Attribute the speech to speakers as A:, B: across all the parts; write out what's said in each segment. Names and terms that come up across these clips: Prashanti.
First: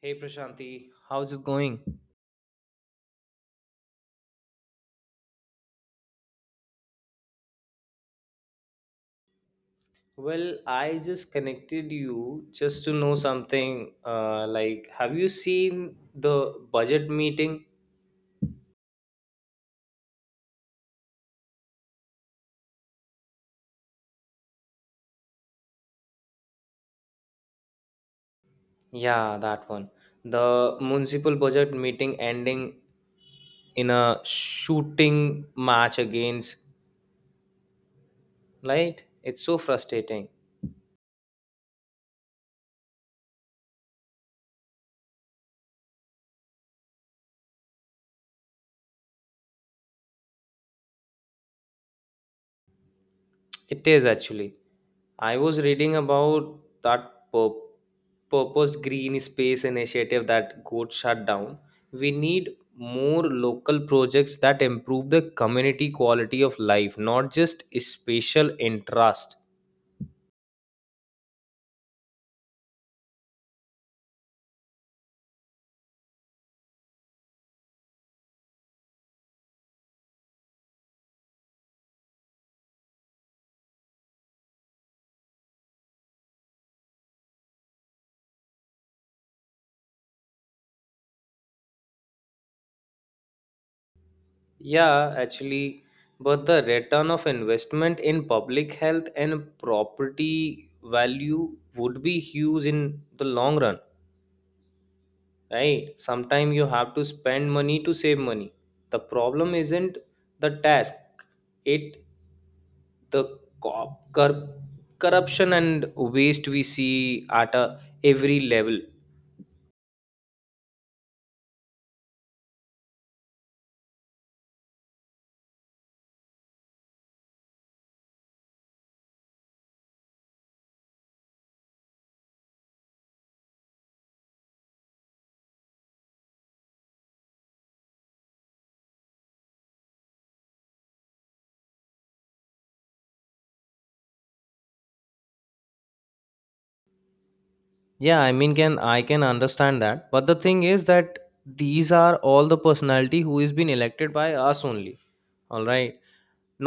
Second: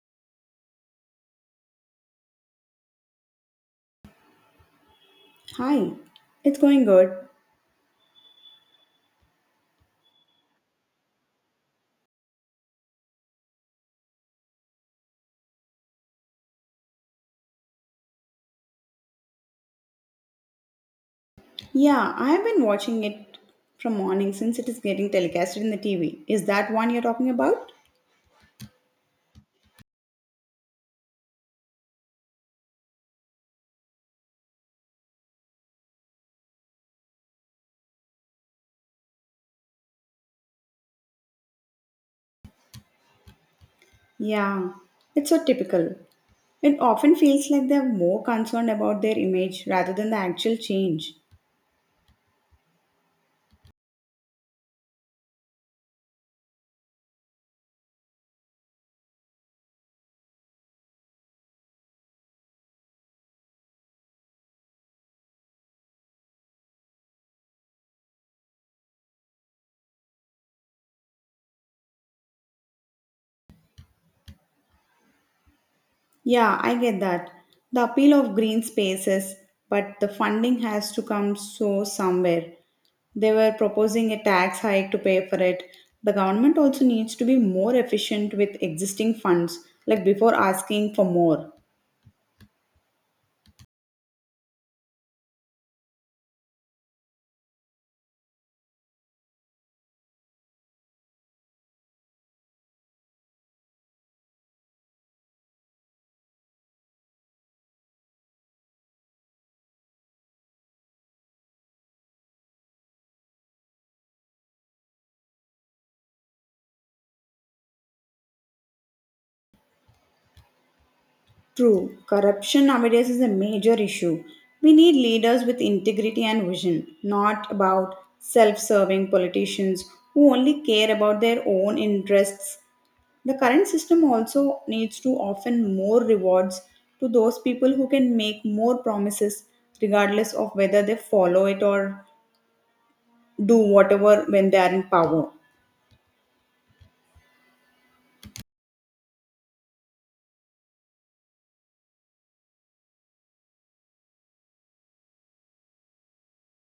A: Hey Prashanti, how's it going?
B: Hi, it's going good.
A: Well, I just connected you just to know something. Have you seen the budget meeting?
B: Yeah, I've been watching it from morning since it is getting telecasted in the TV. Is that one you're talking about?
A: Yeah, that one. The municipal budget meeting ending in a shooting match against, right? It's so frustrating.
B: Yeah, it's so typical. It often feels like they're more concerned about their image rather than the actual change.
A: It is actually. I was reading about that pur- purposed green space initiative that got shut down. We need more local projects that improve the community quality of life, not just spatial interest.
B: Yeah, I get that. The appeal of green spaces, but the funding has to come so somewhere. They were proposing a tax hike to pay for it. The government also needs to be more efficient with existing funds, like before asking for more.
A: Yeah, actually, but the return of investment in public health and property value would be huge in the long run. Right, sometimes you have to spend money to save money. The problem isn't the task it the co- cor- corruption and waste we see at a every level.
B: True, corruption nowadays is a major issue. We need leaders with integrity and vision, not about self serving politicians who only care about their own interests. The current system also needs to offer more rewards to those people who can make more promises, regardless of whether they follow it or do whatever when they are in power.
A: I can understand that, but the thing is that these are all the personality who is been elected by us only. All right,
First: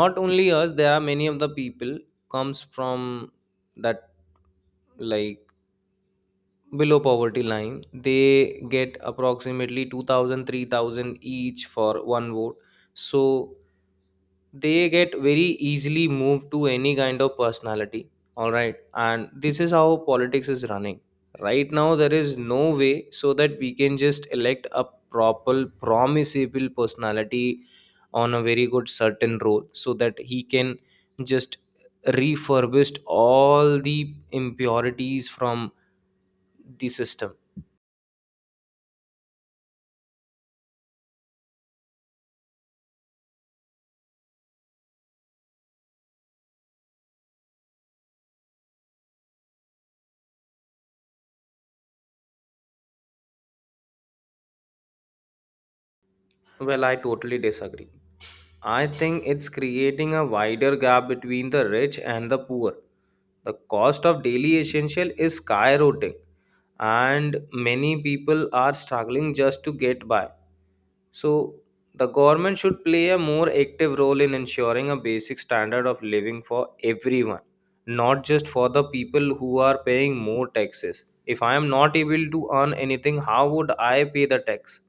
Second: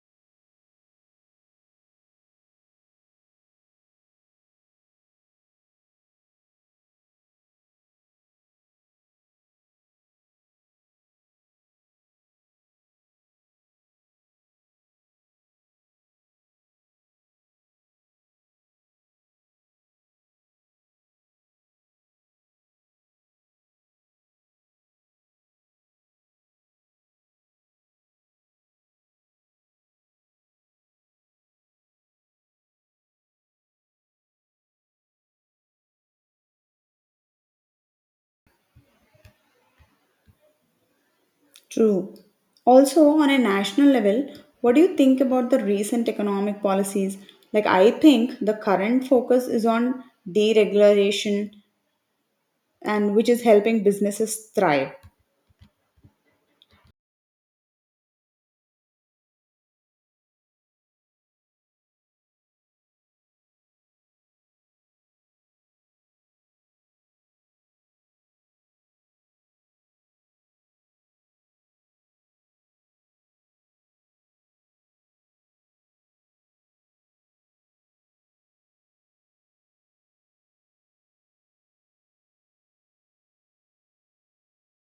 A: not only us, there are many of the people comes from that like below poverty line. They get approximately 2,000, 3,000 each for one vote. So they get very easily moved to any kind of personality, all right? And this is how politics is running right now. There is no way so that we can just elect a proper promisable personality on a very good certain role so that he can just refurbished all the impurities from the system.
B: True. Also, on a national level, what do you think about the recent economic policies? Like, I think the current focus is on deregulation and which is helping businesses thrive.
A: Well, I totally disagree. I think it's creating a wider gap between the rich and the poor. The cost of daily essential is skyrocketing and many people are struggling just to get by. So, the government should play a more active role in ensuring a basic standard of living for everyone, not just for the people who are paying more taxes. If I am not able to earn anything, how would I pay the tax?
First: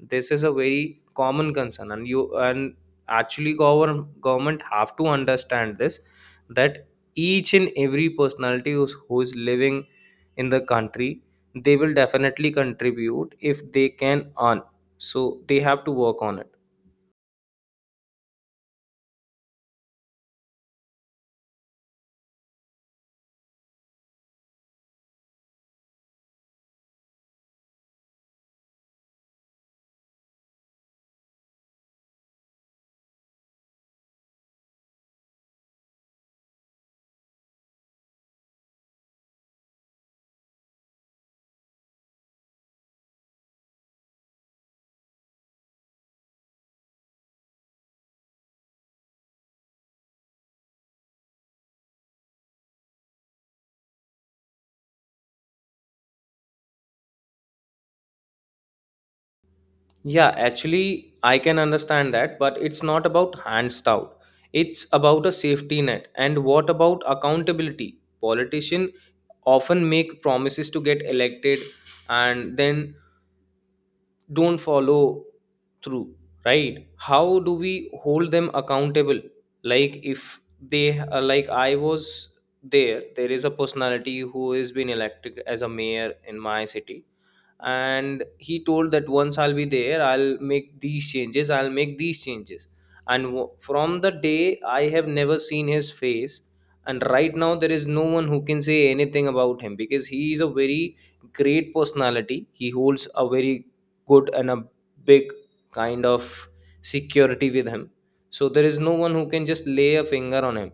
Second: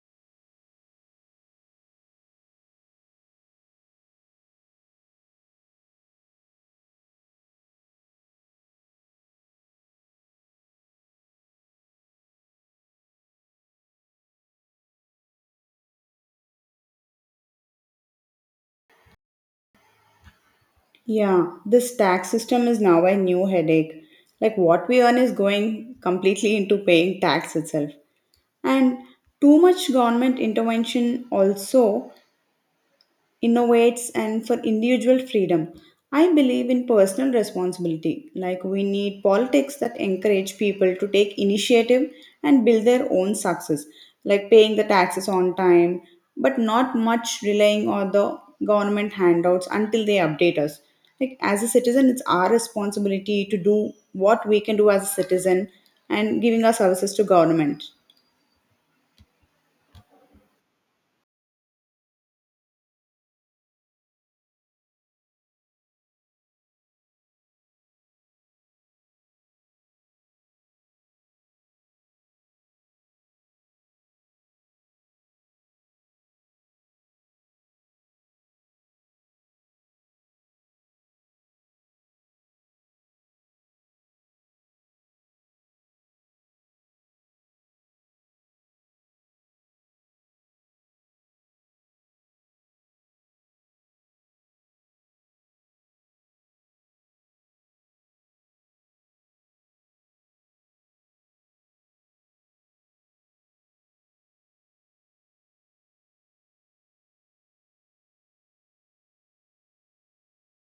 A: This is a very common concern, and you and actually govern, government have to understand this that each and every who is living in the country, they will definitely contribute if they can earn, so they have to work on it.
B: Yeah, this tax system is now a new headache. Like, what we earn is going completely into paying tax itself. And too much government intervention also innovates and for individual freedom. I believe in personal responsibility. Like, we need politics that encourage people to take initiative and build their own success, like paying the taxes on time, but not much relying on the government handouts until they update us. Like as a citizen, it's our responsibility to do what we can do as a citizen and giving our services to government.
A: Yeah, actually, I can understand that, but it's not about hands out, it's about a safety net. And what about accountability? Politicians often make promises to get elected and then don't follow through, right? How do we hold them accountable? Like, if they like I was there there is a personality who is been elected as a mayor in my city, and he told that once I'll be there I'll make these changes, I'll make these changes, from the day I have never seen his face. And right now there is no one who can say anything about him because he is a very great personality. He holds a very good and a big kind of security with him, so there is no one who can just lay a finger on him.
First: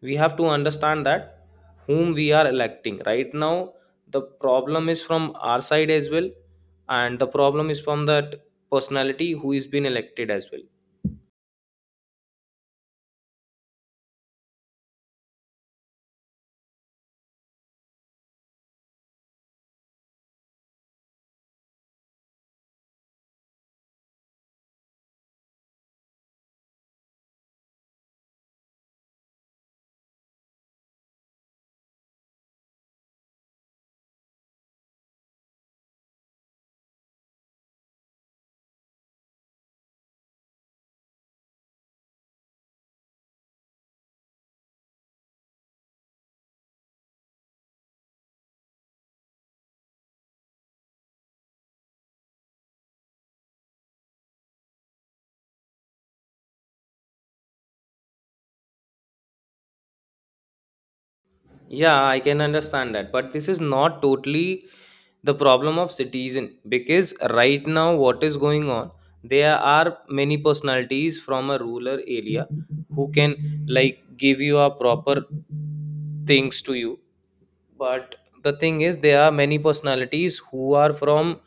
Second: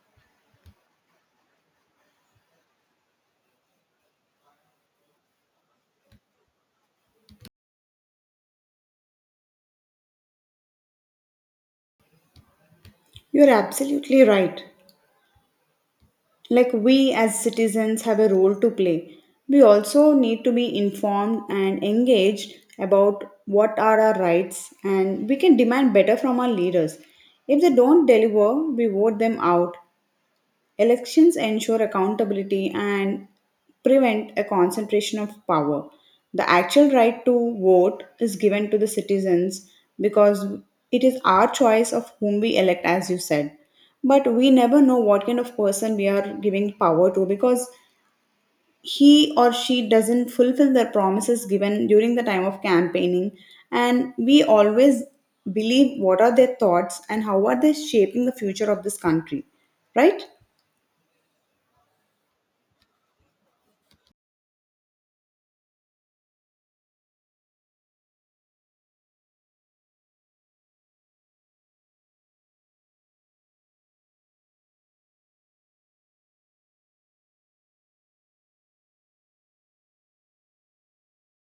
A: We have to understand that whom we are electing right now, the problem is from our side as well, and the problem is from that personality who is being elected as well.
B: You're absolutely right. Like, we as citizens have a role to play. We also need to be informed and engaged about what are our rights, and we can demand better from our leaders. If they don't deliver, we vote them out. Elections ensure accountability and prevent a concentration of power. The actual right to vote is given to the citizens because it is our choice of whom we elect, as you said. But we never know what kind of person we are giving power to, because he or she doesn't fulfill their promises given during the time of campaigning. And we always believe what are their thoughts and how are they shaping the future of this country, right?
A: Yeah, I can understand that, but this is not totally the problem of citizen. Because right now what is going on, there are many personalities from a rural area who can, like, give you a proper things to you. But the thing is, there are many personalities who are from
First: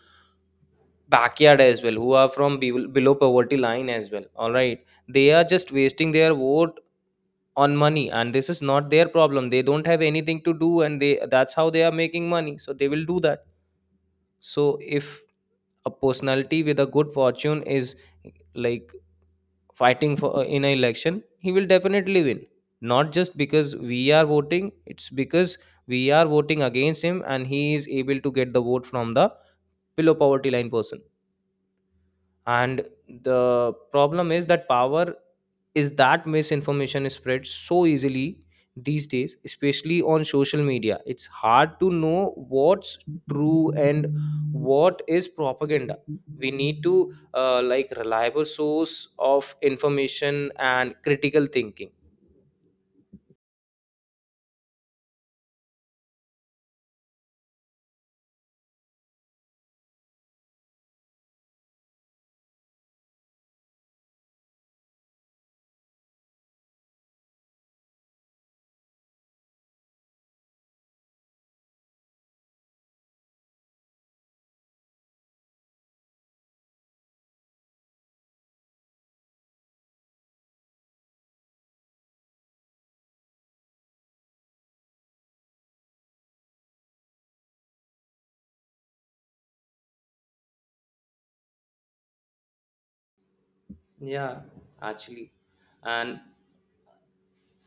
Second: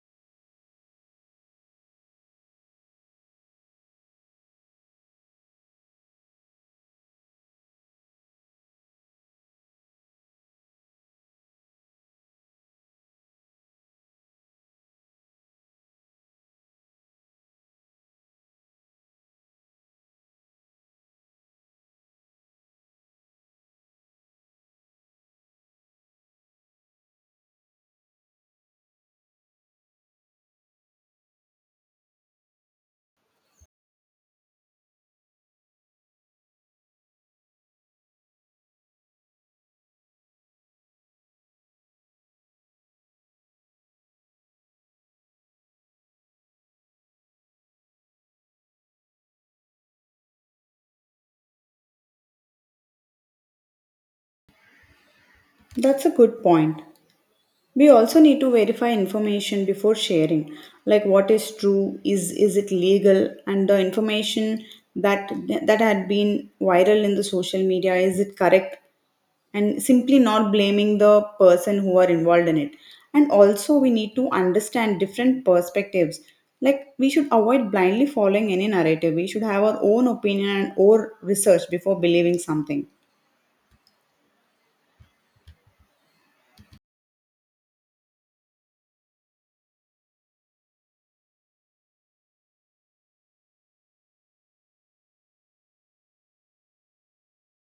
A: backyard as well, who are from below poverty line as well, all right? They are just wasting their vote on money, and this is not their problem. They don't have anything to do, and they that's how they are making money, so they will do that. So if a personality with a good fortune is, like, fighting for in an election, he will definitely win. Not just because we are voting, it's because we are voting against him, and he is able to get the vote from the below poverty line person. And the problem is that power is that misinformation is spread so easily these days, especially on social media. It's hard to know what's true and what is propaganda. We need to reliable source of information and critical thinking.
B: That's a good point. We also need to verify information before sharing, like what is true, is it legal, and the information that that had been viral in the social media, is it correct, and simply not blaming the person who are involved in it. And also, we need to understand different perspectives. Like, we should avoid blindly following any narrative. We should have our own opinion and or research before believing something.
A: Yeah, actually, and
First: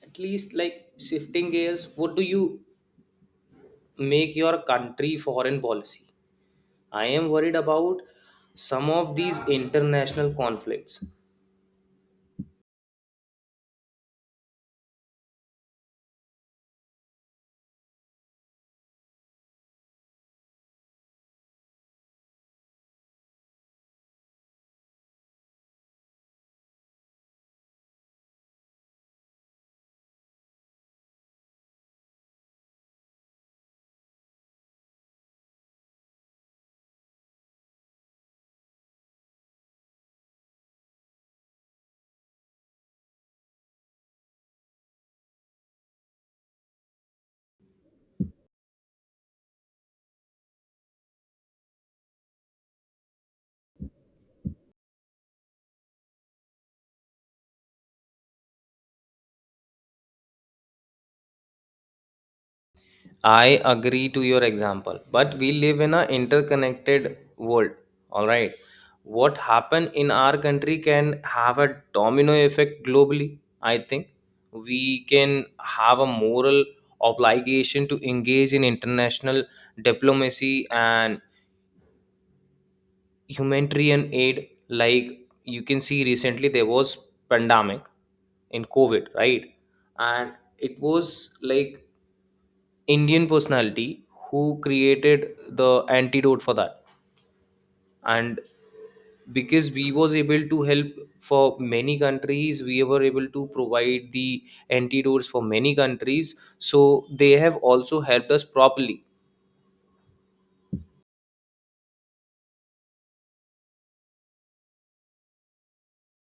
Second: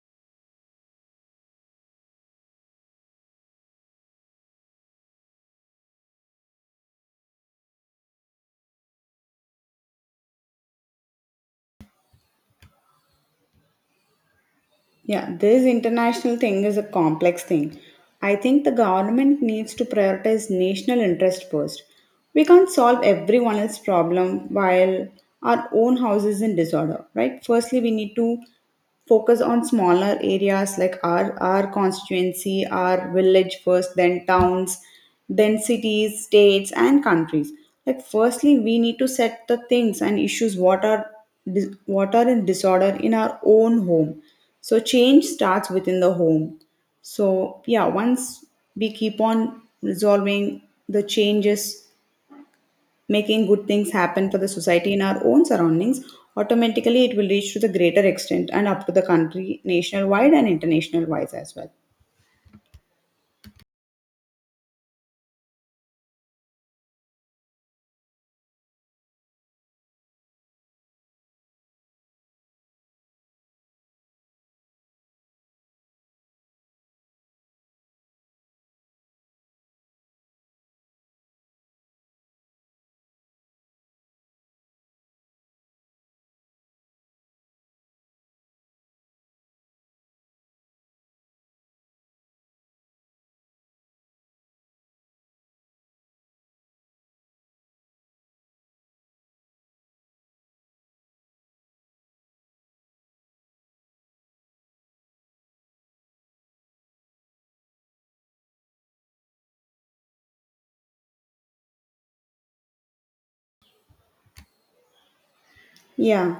A: at least, like, shifting gears, what do you make your country foreign policy? I am worried about some of these international conflicts.
B: Yeah, this international thing is a complex thing. I think the government needs to prioritize national interest first. We can't solve everyone else's problem while our own house is in disorder, right? Firstly, we need to focus on smaller areas like our constituency, our village first, then towns, then cities, states, and countries. Like, firstly, we need to set the things and issues what are what are in disorder in our own home, so change starts within the home. So yeah, once we keep on resolving the changes, making good things happen for the society in our own surroundings, automatically it will reach to the greater extent and up to the country, national wide and international wise as well.
A: I agree to your example, but we live in an interconnected world. All right. What happen in our country can have a domino effect globally. I think we can have a moral obligation to engage in international diplomacy and humanitarian aid. Like, you can see recently there was pandemic in COVID, right? And it was like indian personality who created the antidote for that. And because we was able to help for many countries, we were able to provide the antidotes for many countries, so they have also helped us properly.
B: Yeah.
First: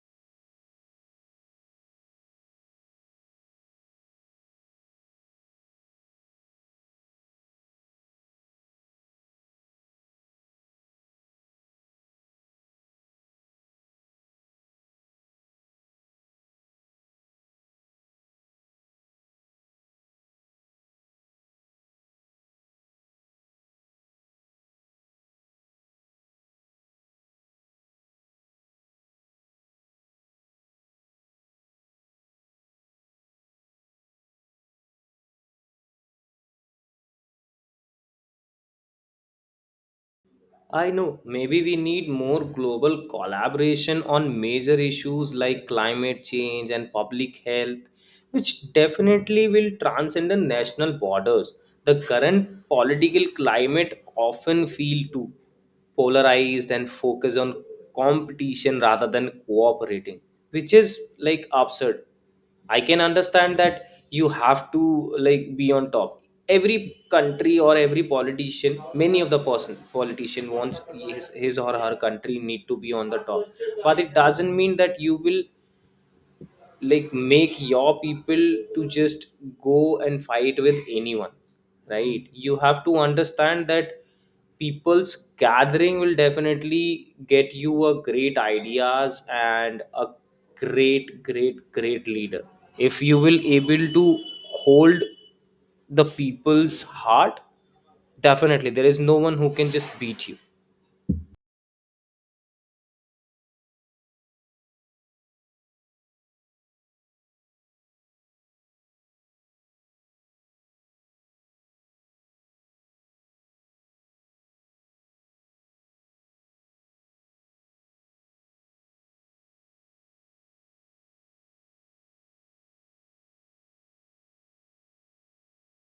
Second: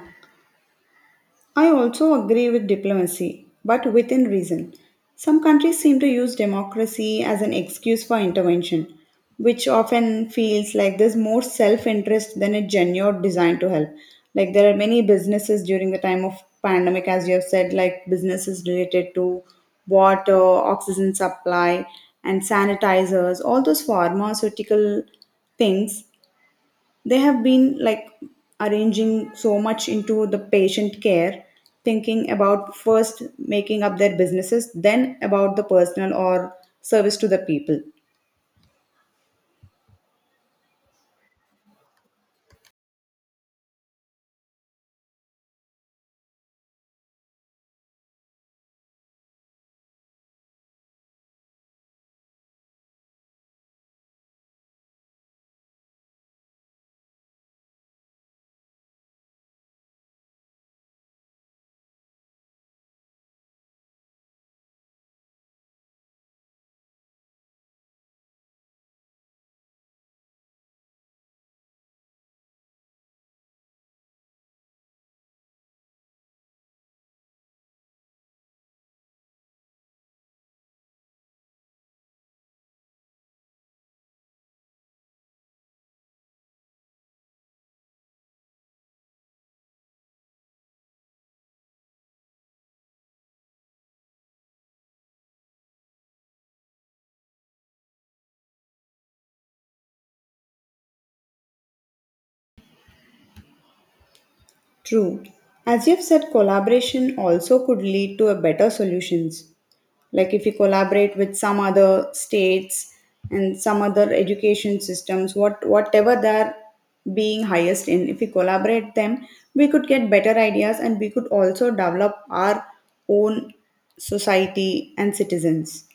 B: I also agree with diplomacy, but within reason. Some countries seem to use democracy as an excuse for intervention, which often feels like there's more self interest than a genuine design to help. Like, there are many businesses during the time of pandemic, as you have said, like businesses related to water, oxygen supply, and sanitizers, all those pharmaceutical things. They have been like arranging so much into the patient care, thinking about first making up their businesses then about the personal or service to the people.
A: I know. Maybe we need more global collaboration on major issues like climate change and public health, which definitely will transcend the national borders. The current political climate often feel too polarized and focus on competition rather than cooperating, which is like absurd. I can understand that you have to, like, be on top. Every country or every politician many of the person politician wants his or her country need to be on the top. But it doesn't mean that you will, like, make your people to just go and fight with anyone, right? You have to understand that people's gathering will definitely get you a great ideas and a great leader. If you will able to hold the people's heart, definitely there is no one who can just beat you.
B: True. As you've said, collaboration also could lead to a better solutions. Like, if you collaborate with some other states and some other education systems, what whatever they're being highest in, if we collaborate them, we could get better ideas and we could also develop our own society and citizens.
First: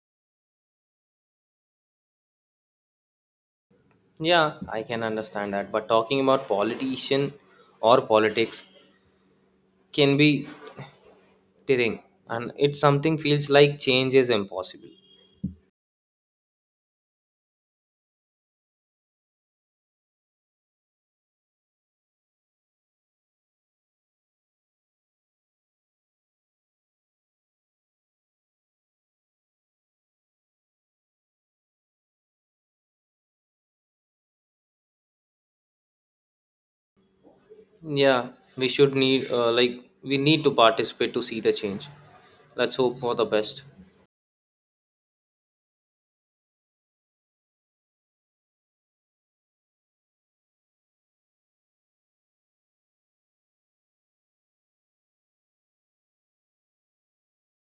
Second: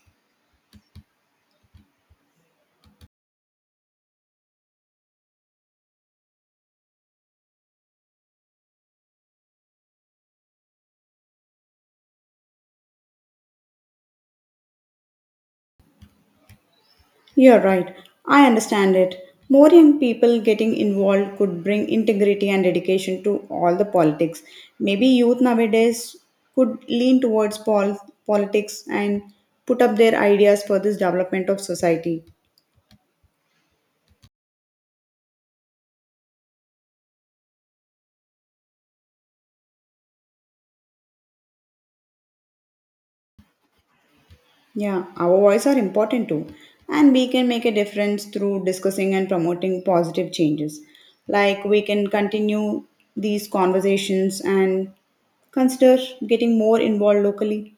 A: Yeah, I can understand that, but talking about politician or politics can be tearing, and it's something feels like change is impossible.
B: You're right. I understand it. More young people getting involved could bring integrity and dedication to all the politics. Maybe youth nowadays could lean towards politics and put up their ideas for this development of society.
A: Yeah, we should need like we need to participate to see the change. Let's hope for the best.
B: Yeah, our voice are important too. And we can make a difference through discussing and promoting positive changes. Like, we can continue these conversations and consider getting more involved locally.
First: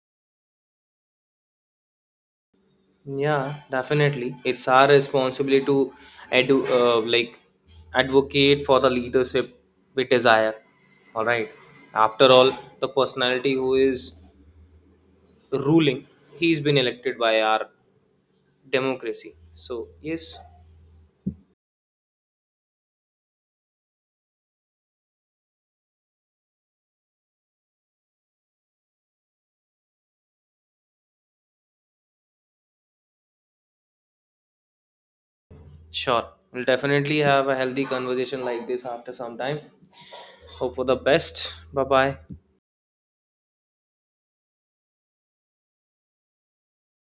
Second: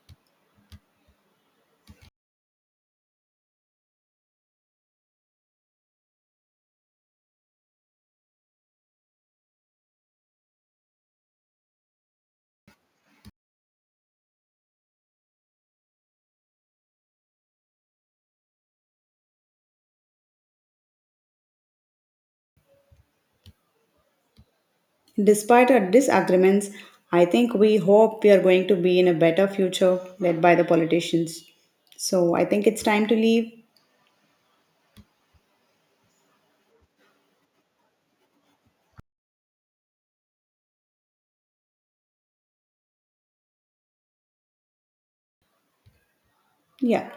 A: Yeah, definitely, it's our responsibility to edu- uh, like advocate for the leadership we desire, all right? After all, the personality who is ruling, he's been elected by our democracy, so yes.
B: Despite our disagreements, I think we hope we are going to be in a better future led by the politicians. So I think it's time to leave.
A: Sure, we'll definitely have a healthy conversation like this after some time. Hope for the best. Bye bye.
B: Yeah.